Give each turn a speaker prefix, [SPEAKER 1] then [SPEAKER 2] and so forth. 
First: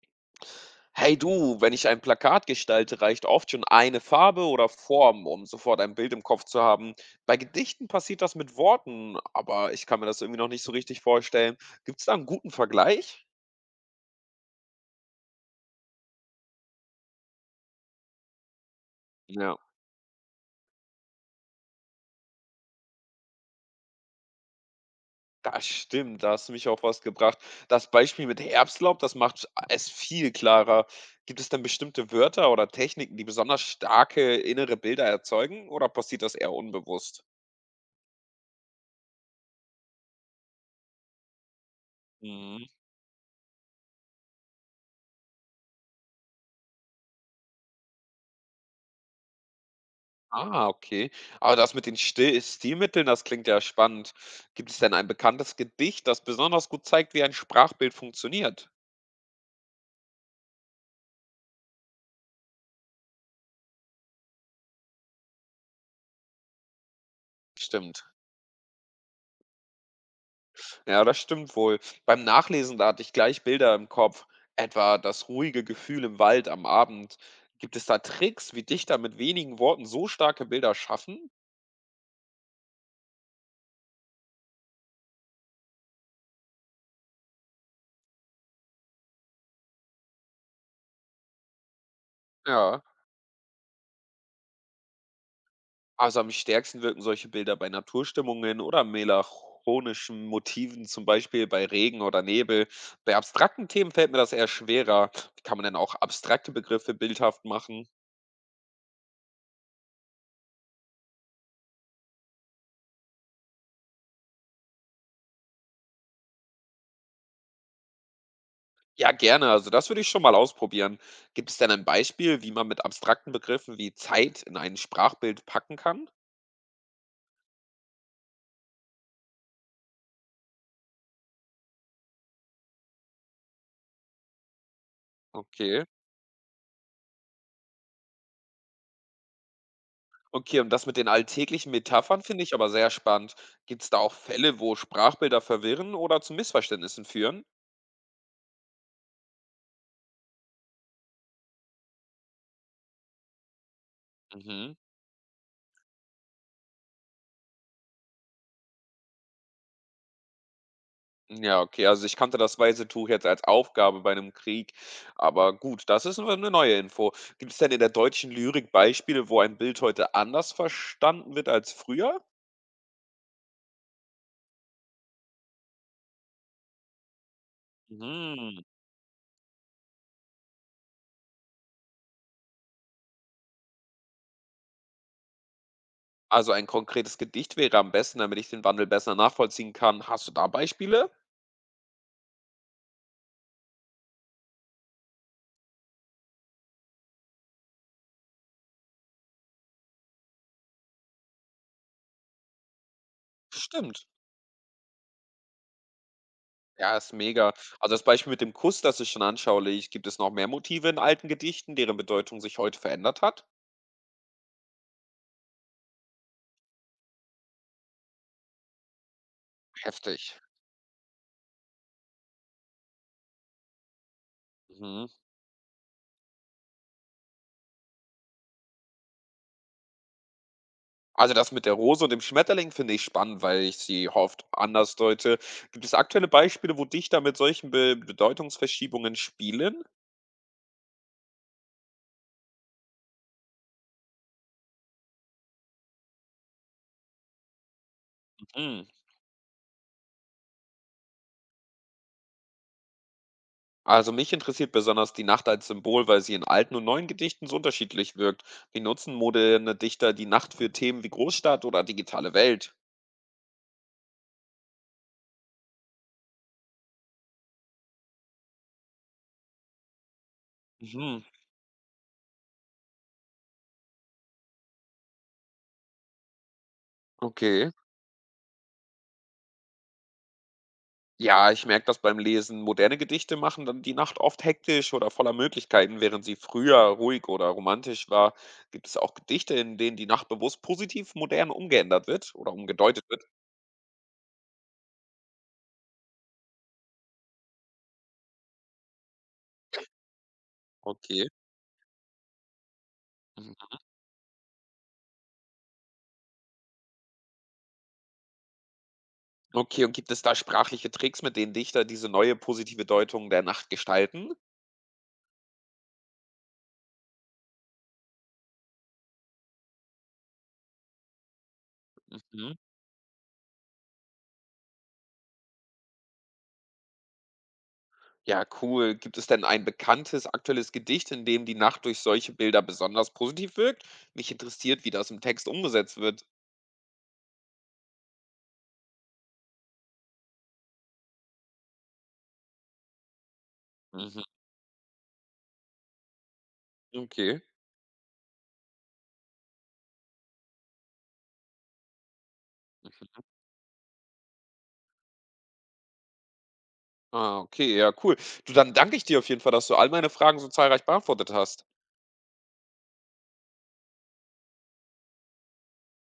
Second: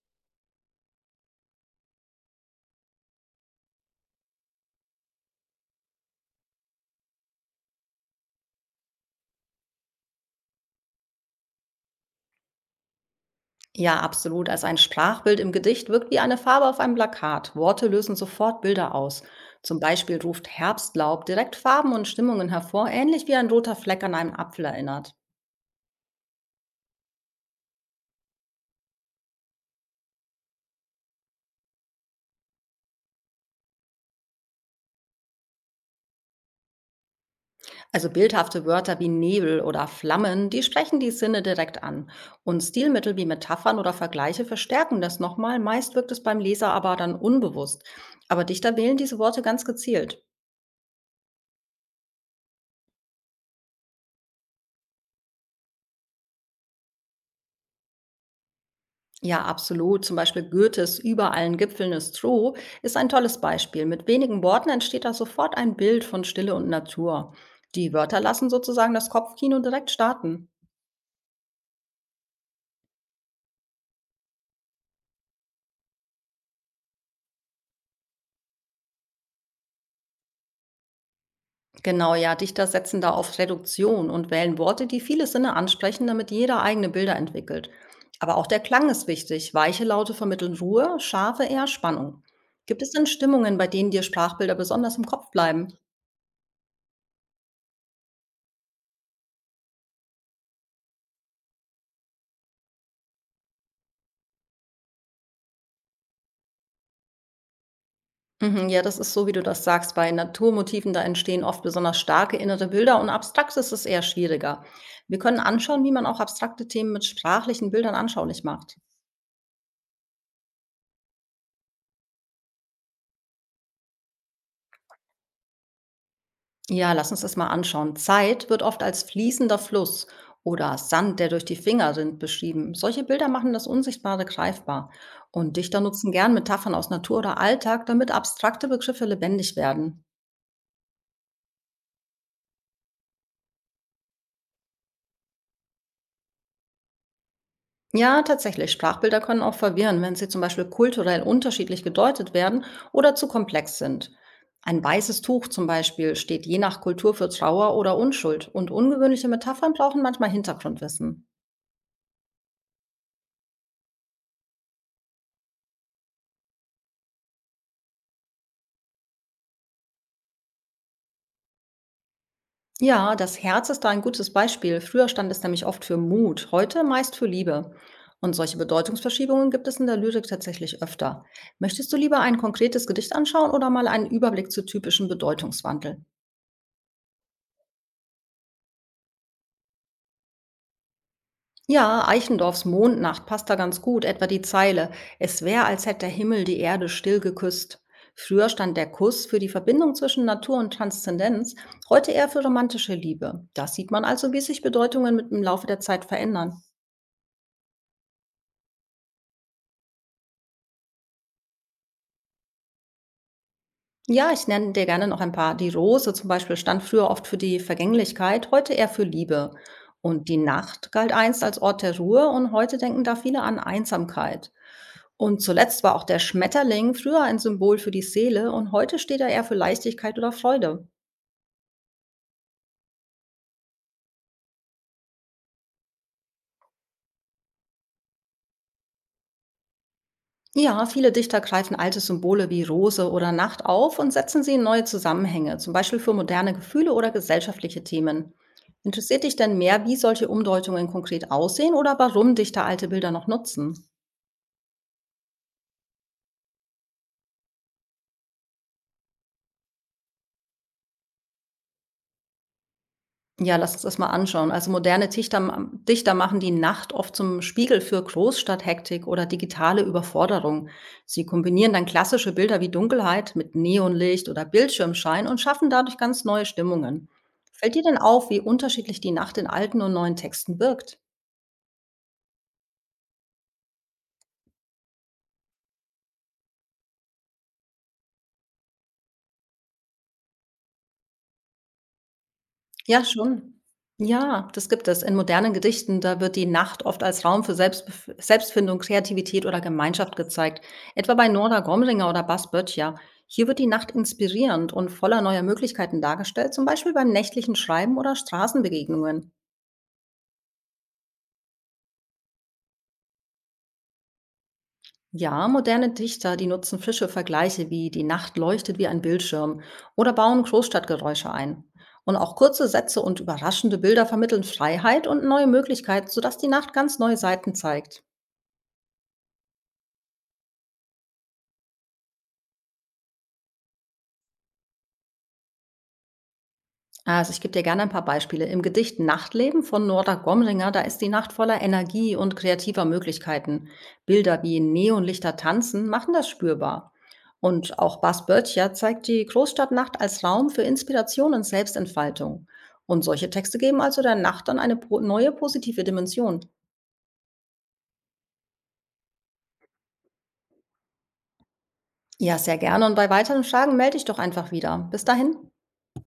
[SPEAKER 1] Hey du, wenn ich ein Plakat gestalte, reicht oft schon eine Farbe oder Form, um sofort ein Bild im Kopf zu haben. Bei Gedichten passiert das mit Worten, aber ich kann mir das irgendwie noch nicht so richtig vorstellen. Gibt es da einen guten Vergleich?
[SPEAKER 2] Ja, absolut. Also ein Sprachbild im Gedicht wirkt wie eine Farbe auf einem Plakat. Worte lösen sofort Bilder aus.
[SPEAKER 1] Ja,
[SPEAKER 2] Zum Beispiel ruft Herbstlaub direkt Farben und Stimmungen hervor, ähnlich wie ein roter Fleck an einem Apfel erinnert.
[SPEAKER 1] das stimmt, da hast du mich auf was gebracht. Das Beispiel mit Herbstlaub, das macht es viel klarer. Gibt es denn bestimmte Wörter oder Techniken, die besonders starke innere Bilder erzeugen, oder passiert das eher unbewusst?
[SPEAKER 2] Also bildhafte Wörter wie Nebel oder Flammen, die sprechen die Sinne direkt an. Und Stilmittel wie Metaphern oder Vergleiche verstärken das nochmal. Meist wirkt es beim Leser aber dann unbewusst. Aber Dichter wählen diese Worte ganz gezielt.
[SPEAKER 1] Ah, okay. Aber das mit den Still Stilmitteln, das klingt ja spannend. Gibt es denn ein bekanntes Gedicht, das besonders gut zeigt, wie ein Sprachbild funktioniert?
[SPEAKER 2] Ja, absolut. Zum Beispiel Goethes Über allen Gipfeln ist True ist ein tolles Beispiel. Mit wenigen Worten entsteht da sofort ein Bild von Stille und Natur. Die
[SPEAKER 1] Stimmt.
[SPEAKER 2] Wörter lassen sozusagen das Kopfkino direkt starten.
[SPEAKER 1] Ja, das stimmt wohl. Beim Nachlesen, da hatte ich gleich Bilder im Kopf. Etwa das ruhige Gefühl im Wald am Abend. Gibt es da Tricks, wie Dichter mit wenigen Worten so starke Bilder schaffen?
[SPEAKER 2] Genau, ja, Dichter setzen da auf Reduktion und wählen Worte, die viele Sinne ansprechen, damit jeder eigene Bilder entwickelt. Aber auch der Klang ist wichtig. Weiche Laute vermitteln Ruhe, scharfe eher Spannung.
[SPEAKER 1] Ja.
[SPEAKER 2] Gibt es denn Stimmungen, bei denen dir Sprachbilder besonders im Kopf bleiben?
[SPEAKER 1] Also, am stärksten wirken solche Bilder bei Naturstimmungen oder melancholischen Motiven, zum Beispiel bei Regen oder Nebel. Bei abstrakten Themen fällt mir das eher schwerer. Wie kann man denn auch abstrakte Begriffe bildhaft machen?
[SPEAKER 2] Mhm, ja, das ist so, wie du das sagst. Bei Naturmotiven, da entstehen oft besonders starke innere Bilder und abstrakt ist es eher schwieriger. Wir können anschauen, wie man auch abstrakte Themen mit sprachlichen Bildern anschaulich macht.
[SPEAKER 1] Ja, gerne. Also, das würde ich schon mal ausprobieren. Gibt es denn ein Beispiel, wie man mit abstrakten Begriffen wie Zeit in ein Sprachbild packen kann?
[SPEAKER 2] Ja, lass uns das mal anschauen. Zeit wird oft als fließender Fluss oder Sand, der durch die Finger rinnt, beschrieben. Solche Bilder machen das Unsichtbare greifbar. Und Dichter
[SPEAKER 1] Okay.
[SPEAKER 2] nutzen gern Metaphern aus Natur oder Alltag, damit abstrakte Begriffe lebendig werden.
[SPEAKER 1] Okay, und das mit den alltäglichen Metaphern finde ich aber sehr spannend. Gibt es da auch Fälle, wo Sprachbilder verwirren oder zu Missverständnissen führen?
[SPEAKER 2] Ja, tatsächlich. Sprachbilder können auch verwirren, wenn sie zum Beispiel kulturell unterschiedlich gedeutet werden oder zu komplex sind.
[SPEAKER 1] Mhm.
[SPEAKER 2] Ein weißes Tuch zum Beispiel steht je nach Kultur für Trauer oder Unschuld und ungewöhnliche Metaphern brauchen manchmal Hintergrundwissen.
[SPEAKER 1] Ja, okay, also ich kannte das weiße Tuch jetzt als Aufgabe bei einem Krieg, aber gut, das ist eine neue Info. Gibt es denn in der deutschen Lyrik Beispiele, wo ein Bild heute anders verstanden wird als früher?
[SPEAKER 2] Ja, das Herz ist da ein gutes Beispiel. Früher stand es nämlich oft für Mut, heute meist für Liebe. Und solche
[SPEAKER 1] Mhm.
[SPEAKER 2] Bedeutungsverschiebungen gibt es in der Lyrik tatsächlich öfter. Möchtest du lieber ein konkretes Gedicht anschauen oder mal einen Überblick zu typischen Bedeutungswandel?
[SPEAKER 1] Also ein konkretes Gedicht wäre am besten, damit ich den Wandel besser nachvollziehen kann. Hast du da Beispiele?
[SPEAKER 2] Ja, Eichendorffs Mondnacht passt da ganz gut, etwa die Zeile: „Es wäre, als hätte der Himmel die Erde still geküsst.“ Früher stand der Kuss für die Verbindung zwischen Natur und Transzendenz, heute eher für romantische Liebe. Das sieht man
[SPEAKER 1] Stimmt.
[SPEAKER 2] also, wie sich Bedeutungen mit dem Laufe der Zeit verändern.
[SPEAKER 1] Ja, ist mega. Also das Beispiel mit dem Kuss, das ist schon anschaulich. Gibt es noch mehr Motive in alten Gedichten, deren Bedeutung sich heute verändert hat?
[SPEAKER 2] Ja, ich nenne dir gerne noch ein paar. Die Rose zum Beispiel stand früher oft für die Vergänglichkeit, heute eher für Liebe. Und
[SPEAKER 1] Heftig.
[SPEAKER 2] die Nacht galt einst als Ort der Ruhe und heute denken da viele an Einsamkeit.
[SPEAKER 1] Mhm.
[SPEAKER 2] Und zuletzt war auch der Schmetterling früher ein Symbol für die Seele und heute steht er eher für Leichtigkeit oder Freude.
[SPEAKER 1] Also das mit der Rose und dem Schmetterling finde ich spannend, weil ich sie oft anders deute. Gibt es aktuelle Beispiele, wo Dichter mit solchen Be Bedeutungsverschiebungen spielen?
[SPEAKER 2] Ja, viele Dichter greifen alte Symbole wie Rose oder Nacht auf und setzen sie in neue Zusammenhänge, zum Beispiel für moderne Gefühle oder gesellschaftliche Themen.
[SPEAKER 1] Mhm.
[SPEAKER 2] Interessiert dich denn mehr, wie solche Umdeutungen konkret aussehen oder warum Dichter alte Bilder noch nutzen?
[SPEAKER 1] Also mich interessiert besonders die Nacht als Symbol, weil sie in alten und neuen Gedichten so unterschiedlich wirkt. Wie nutzen moderne Dichter die Nacht für Themen wie Großstadt oder digitale Welt?
[SPEAKER 2] Ja, lass uns das mal anschauen. Also moderne Dichter machen die Nacht oft zum Spiegel für Großstadthektik oder digitale Überforderung.
[SPEAKER 1] Mhm.
[SPEAKER 2] Sie kombinieren dann klassische Bilder wie Dunkelheit mit Neonlicht oder Bildschirmschein und schaffen dadurch ganz neue Stimmungen.
[SPEAKER 1] Okay.
[SPEAKER 2] Fällt dir denn auf, wie unterschiedlich die Nacht in alten und neuen Texten wirkt?
[SPEAKER 1] Ja, ich merke das beim Lesen. Moderne Gedichte machen dann die Nacht oft hektisch oder voller Möglichkeiten, während sie früher ruhig oder romantisch war. Gibt es auch Gedichte, in denen die Nacht bewusst positiv modern umgeändert wird oder umgedeutet
[SPEAKER 2] Ja,
[SPEAKER 1] wird?
[SPEAKER 2] schon. Ja, das gibt es. In modernen Gedichten, da wird die Nacht oft als Raum für Selbstbef Selbstfindung, Kreativität oder Gemeinschaft gezeigt. Etwa
[SPEAKER 1] Okay.
[SPEAKER 2] bei Norda Gomringer oder Bas Böttcher. Hier wird die
[SPEAKER 1] Mhm.
[SPEAKER 2] Nacht inspirierend und voller neuer Möglichkeiten dargestellt, zum Beispiel beim nächtlichen Schreiben oder Straßenbegegnungen.
[SPEAKER 1] Okay, und gibt es da sprachliche Tricks, mit denen Dichter diese neue positive Deutung der Nacht gestalten?
[SPEAKER 2] Ja, moderne Dichter, die nutzen frische Vergleiche wie die Nacht leuchtet wie ein Bildschirm oder bauen Großstadtgeräusche ein. Und auch
[SPEAKER 1] Mhm.
[SPEAKER 2] kurze Sätze und überraschende Bilder vermitteln Freiheit und neue Möglichkeiten, sodass die Nacht ganz neue Seiten zeigt.
[SPEAKER 1] Ja, cool. Gibt es denn ein bekanntes, aktuelles Gedicht, in dem die Nacht durch solche Bilder besonders positiv wirkt? Mich interessiert, wie das im Text umgesetzt wird.
[SPEAKER 2] Also ich gebe dir gerne ein paar Beispiele. Im Gedicht Nachtleben von Norda Gomringer, da ist die Nacht voller Energie und kreativer Möglichkeiten.
[SPEAKER 1] Mhm.
[SPEAKER 2] Bilder wie Neonlichter tanzen machen das spürbar.
[SPEAKER 1] Okay.
[SPEAKER 2] Und auch Bas Böttcher zeigt die Großstadtnacht als Raum für Inspiration und Selbstentfaltung. Und solche Texte geben also der Nacht dann eine neue positive Dimension.
[SPEAKER 1] Ah, okay, ja cool. Du, dann danke ich dir auf jeden Fall, dass du all meine Fragen so zahlreich beantwortet hast.
[SPEAKER 2] Ja, sehr gerne. Und bei weiteren Fragen melde ich doch einfach wieder. Bis dahin.